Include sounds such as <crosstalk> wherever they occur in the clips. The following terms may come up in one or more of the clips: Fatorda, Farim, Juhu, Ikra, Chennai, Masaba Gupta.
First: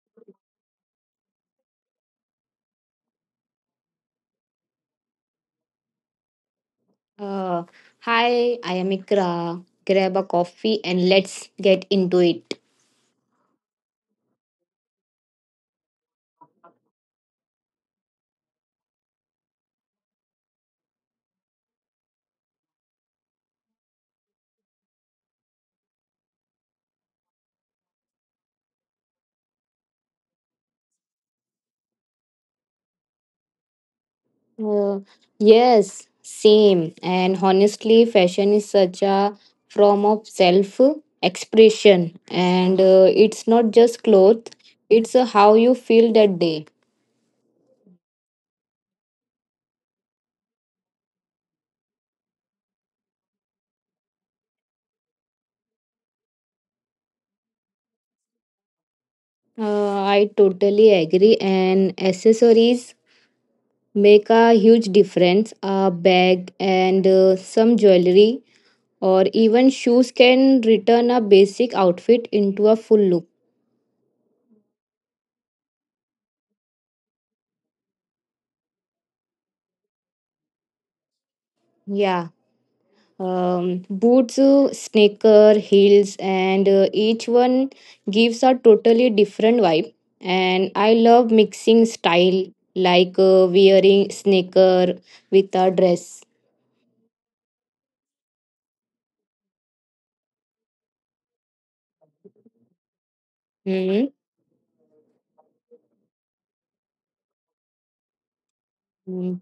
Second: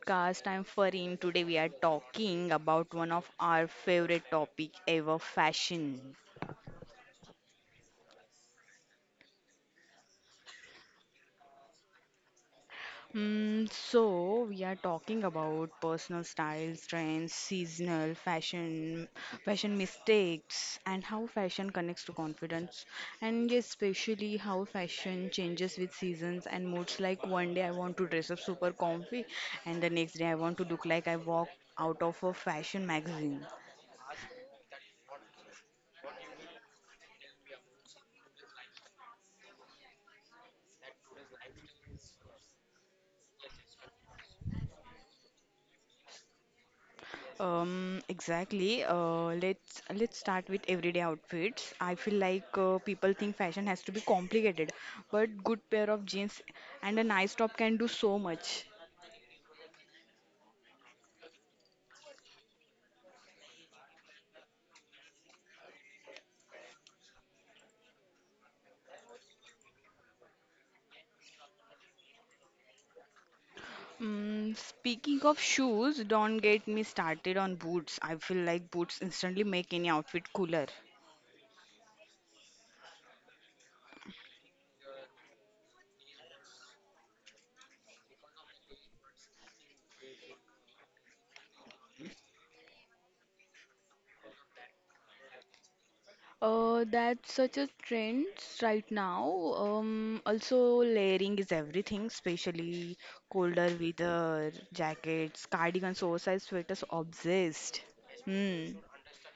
podcast. I'm Farim. Today we are talking about one of our favorite topic ever, fashion. Uh, Hi, I am Ikra. Grab a coffee and let's get into it. So we are talking about personal styles, trends, seasonal fashion, fashion mistakes, and how fashion connects to confidence, and yes, especially how fashion changes with seasons and moods. Like one day I want to dress up super comfy, and the next day I want to look like I walk out of a fashion magazine. Uh, yes, same. And honestly, fashion is such a form of self expression, and it's not just clothes, it's how you feel that day. Exactly. Let's start with everyday outfits. I feel like people think fashion has to be complicated, but good pair of jeans and a nice top can do so much. I totally agree, and accessories make a huge difference. A bag and some jewelry or even shoes can return a basic outfit into a full look. Speaking of shoes, don't get me started on boots. I feel like boots instantly make any outfit cooler. Yeah. Boots, sneaker, heels, and each one gives a totally different vibe, and I love mixing style, like wearing sneaker with a dress. That's such a trend right now. Also, layering is everything, especially colder Mhm. weather, jackets, cardigans, oversized sweaters, obsessed. Hmm. Mm.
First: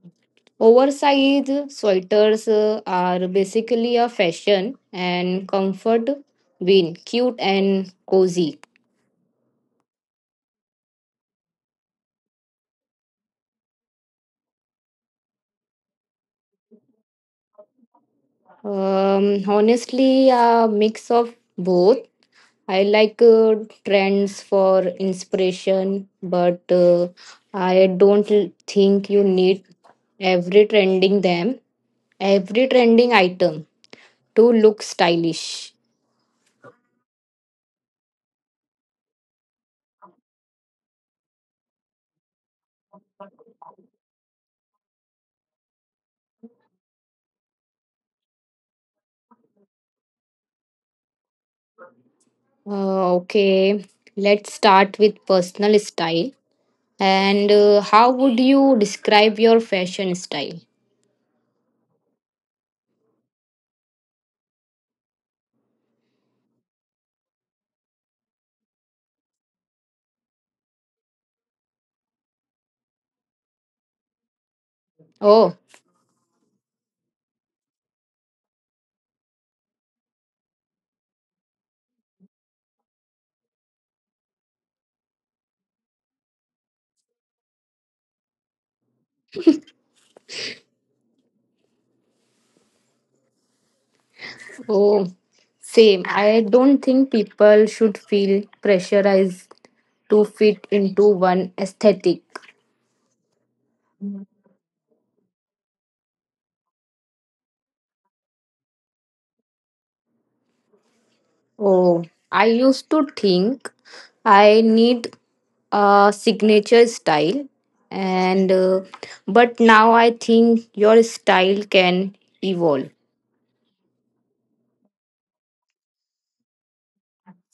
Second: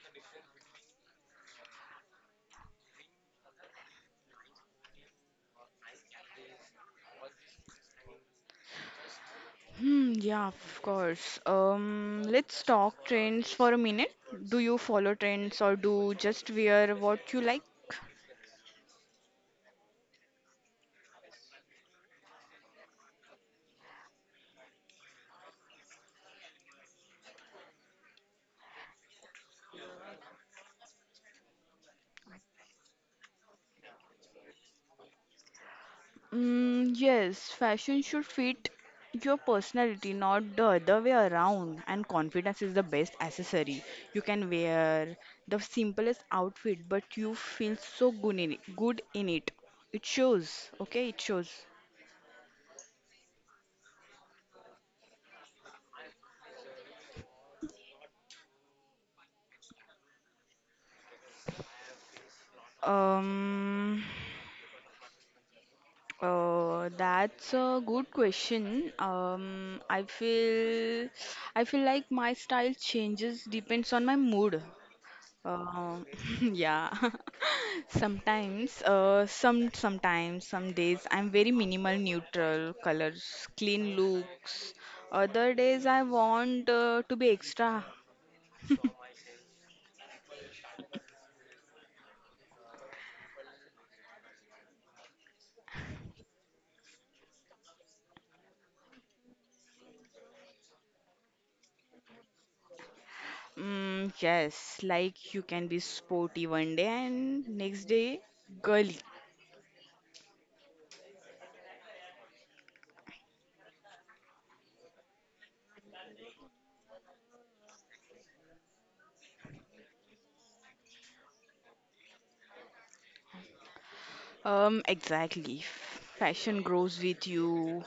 Oversized sweaters are basically a fashion and comfort, being cute and cozy. Hmm, yeah, of course. Let's talk trends for a minute. Do you follow trends or do just wear what you like? Honestly, a mix of both. I like trends for inspiration, but I don't think you need every trending them, every trending item to look stylish. Mm, yes, fashion should fit your personality, not the other way around. And confidence is the best accessory. You can wear the simplest outfit, but you feel so good in it. Good in it. It shows. Okay, it shows. Okay, let's start with personal style. And how would you describe your fashion style? Um, that's a good question. I feel like my style changes depends on my mood. Oh. Um, <laughs> yeah. <laughs> Some days I'm very minimal neutral colors, clean looks. Other days I want to be extra. Oh, same. I don't think people should feel pressurized to fit into one aesthetic. Mm, yes, like you can be sporty one day and next day girly. Oh, I used to think I need a signature style and but now I think your style can evolve. Exactly. Fashion grows with you.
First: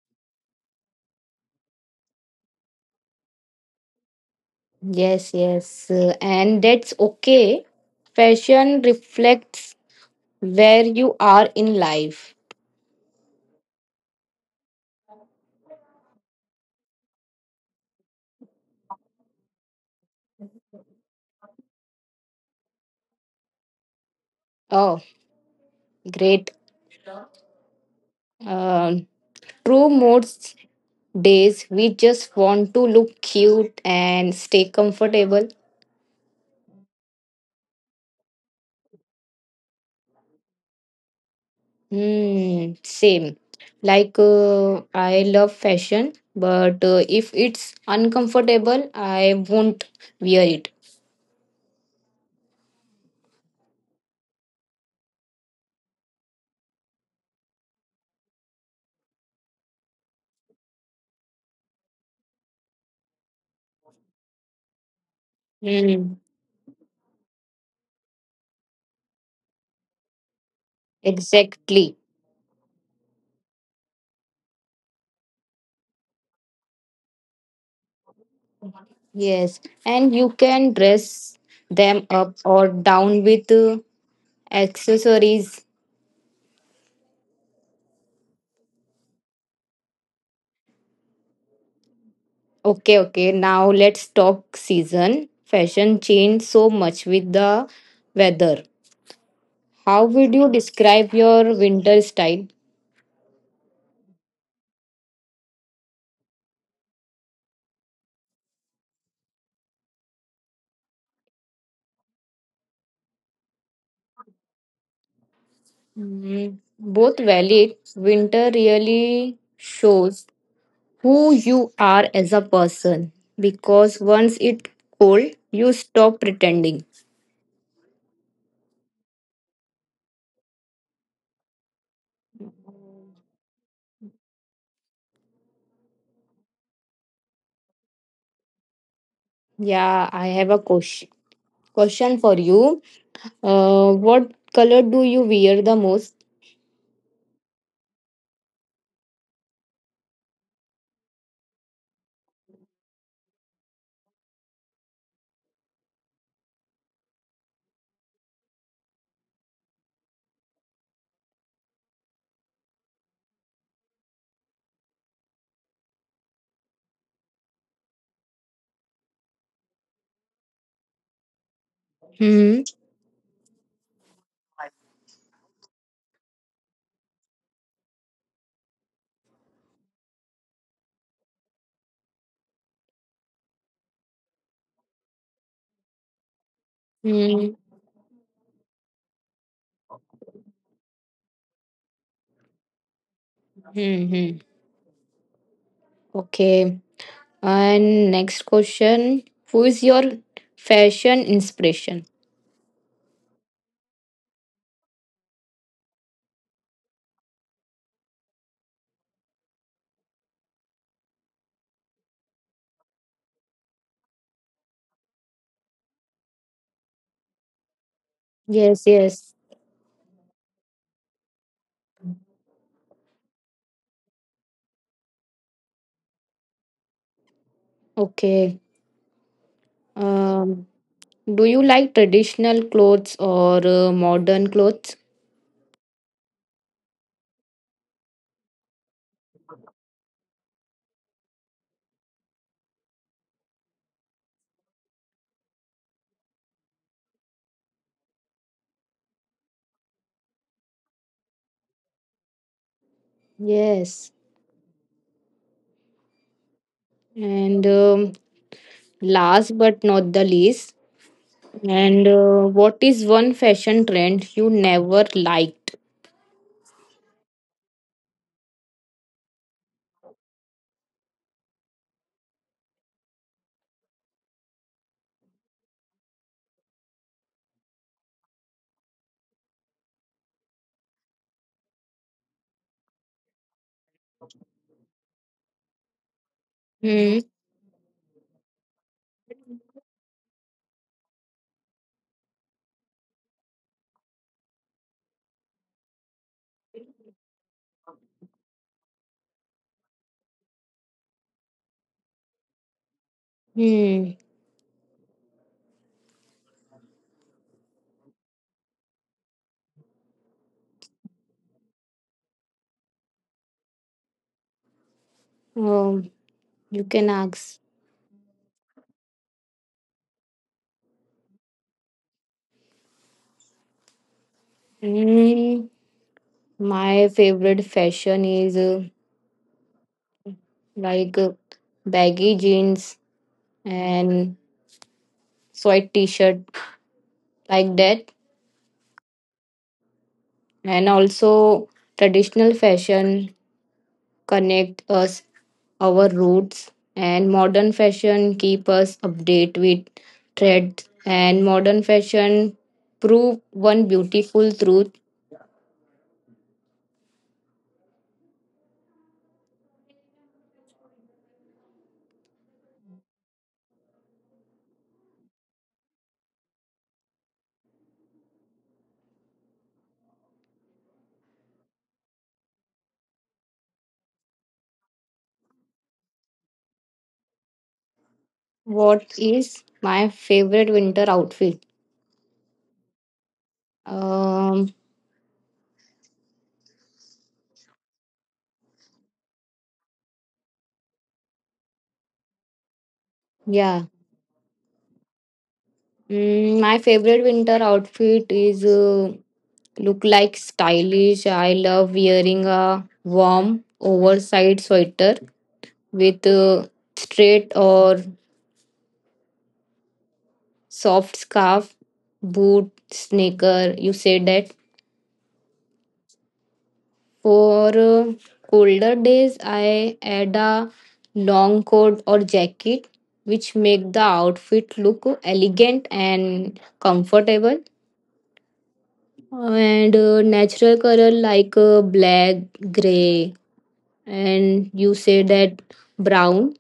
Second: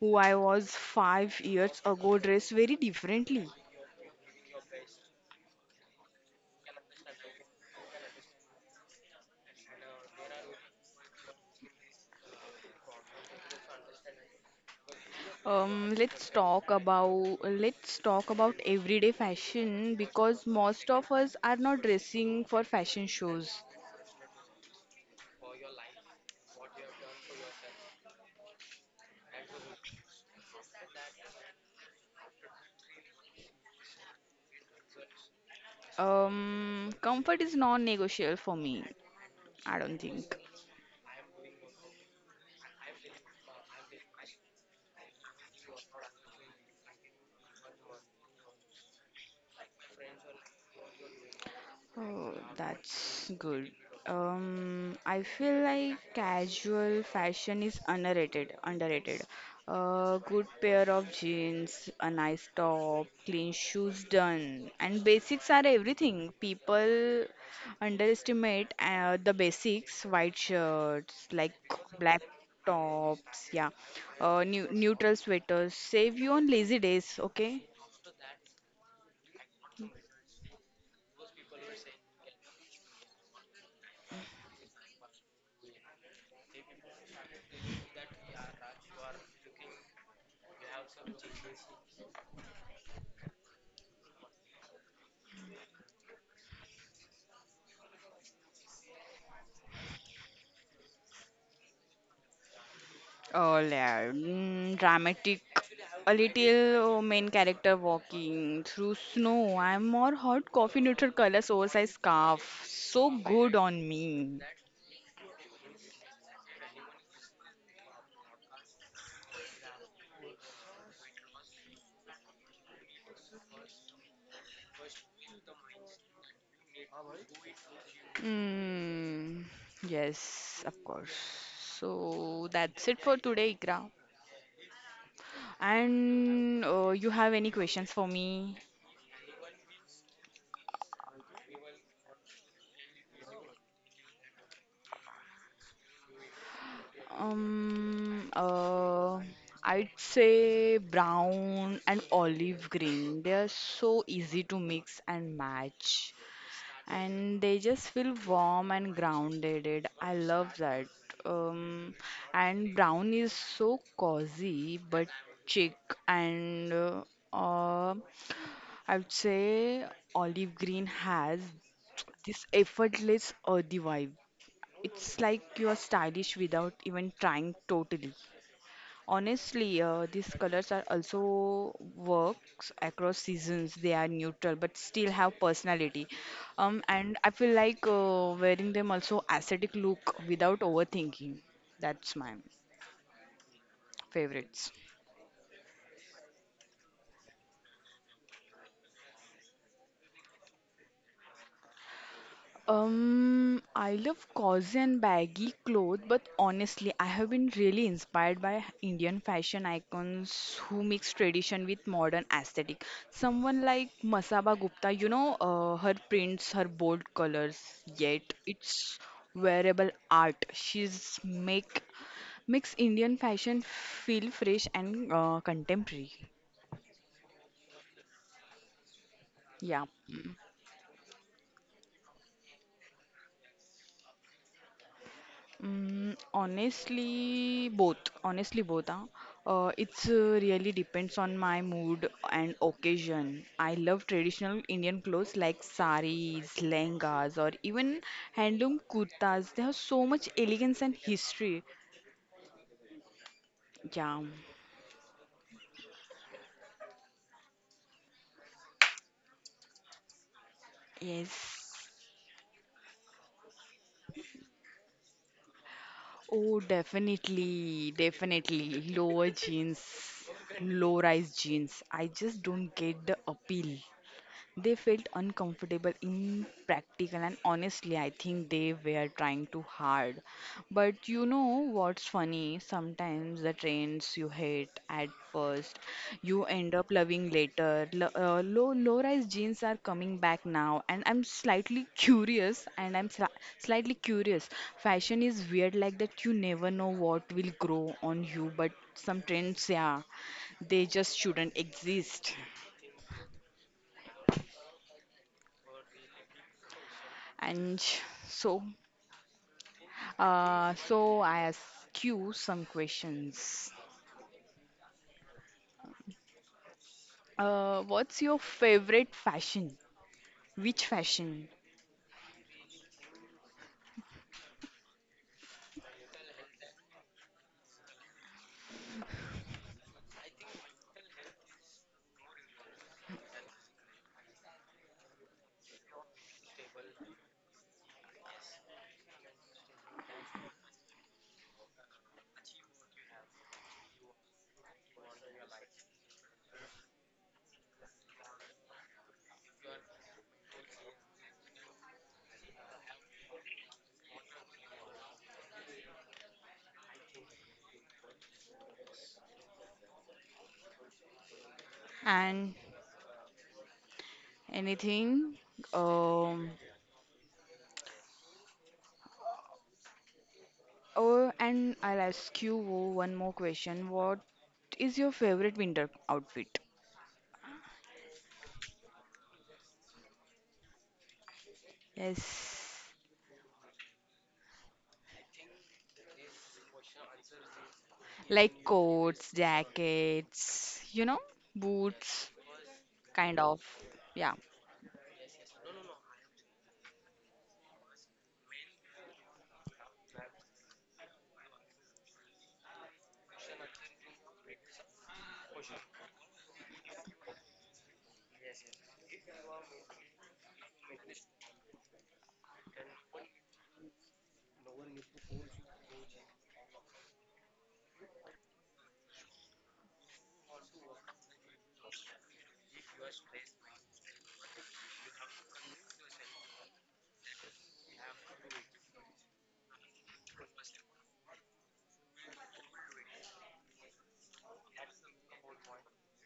Who I was 5 years ago dressed very differently. Yes, yes, and that's okay. Fashion reflects where you are in life. Let's talk about everyday fashion because most of us are not dressing for fashion shows. Oh, great. Um, true, most days we just want to look cute and stay comfortable. Comfort is non-negotiable for me. I don't think. Hmm, same. Like I love fashion, but if it's uncomfortable, I won't wear it. Oh, that's good. I feel like casual fashion is underrated. A good pair of jeans, a nice top, clean shoes done, and basics are Hmm, everything. People underestimate the basics, white shirts, like exactly. black tops, yeah, neutral sweaters. Save you on lazy days, okay? Yes, and you can dress them up or down with accessories. Okay, okay. Now let's talk season. Fashion changed so much with the weather. How would you describe your winter style? Oh, yeah. Dramatic. A little main character walking through snow. I'm more hot coffee neutral colors, oversized scarf. So good on me. Mm, both valid. Winter really shows who you are as a person, because once it's cold, you stop pretending. Mm, yes, of course. So that's it for today, Ikra. And you have any questions for me? Yeah, I have a question for you. What color do you wear the most? Um, uh, I'd say brown and olive green. They are so easy to mix and match. And they just feel warm and grounded. It- I love that. Um, and brown is so cozy but chic and uh, uh, I would say olive green has Hmm. this effortless earthy vibe. It's like you are stylish without even trying totally. Honestly, these colors are also works across seasons. They are neutral but still have personality. And Hmm. I feel like wearing them also aesthetic look without overthinking. That's my Hmm. Hmm. favorites. Okay. And next question: who is your fashion inspiration? I love cozy and baggy clothes, but honestly, I have been really inspired by Indian fashion icons who mix tradition with modern aesthetic. Someone like Masaba Gupta, her prints, her bold colors, yet Yes, it's yes. wearable art. She's makes Indian fashion feel fresh and contemporary. Okay. Yeah. Um, do you like traditional clothes or modern clothes? Honestly, both. Honestly, both. Huh? It's really depends on my mood and occasion. I love traditional Indian clothes like saris, lehengas, or even handloom kurtas. They have so much elegance and history. Yes. Yeah. And last but not the least, and Yes. What is one fashion trend you never liked? Oh, definitely, definitely. Low-rise jeans. I just don't get the appeal. They felt uncomfortable, impractical, and honestly, I think they were trying too hard. But you know what's funny? Sometimes the trends you hate at first, you end Hmm. up loving later. Low rise jeans are coming back now, and I'm slightly curious, and I'm slightly curious. Fashion is weird like that. You never know what will grow on you, but some trends, yeah, they just shouldn't exist. Hmm. And so. So I ask you some questions. Um, you can ask. What's your favorite fashion? Which fashion? Hmm. My favorite fashion is like baggy jeans and sweat t-shirt, like that, and also traditional fashion connect us our roots, and modern fashion keep us update with trends, and modern fashion prove one beautiful truth. And anything? Um, oh, and I'll ask you one more question. What is your favorite winter outfit? What is my favorite winter outfit? Yes, Um, like coats, jackets, boots, kind yeah. of. Yeah. Mm, my favorite winter outfit is look like stylish. I love wearing a warm, oversized sweater with a straight or soft scarf, boot, sneaker. You say that. For colder days, I add a long coat or jacket, which make the outfit look elegant and comfortable. And natural color like black, gray, and you say that, brown.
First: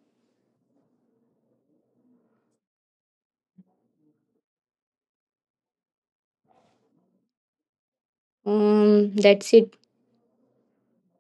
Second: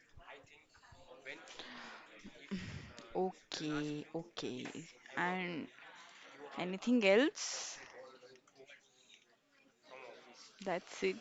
Okay, okay. And anything else? That's it. That's it.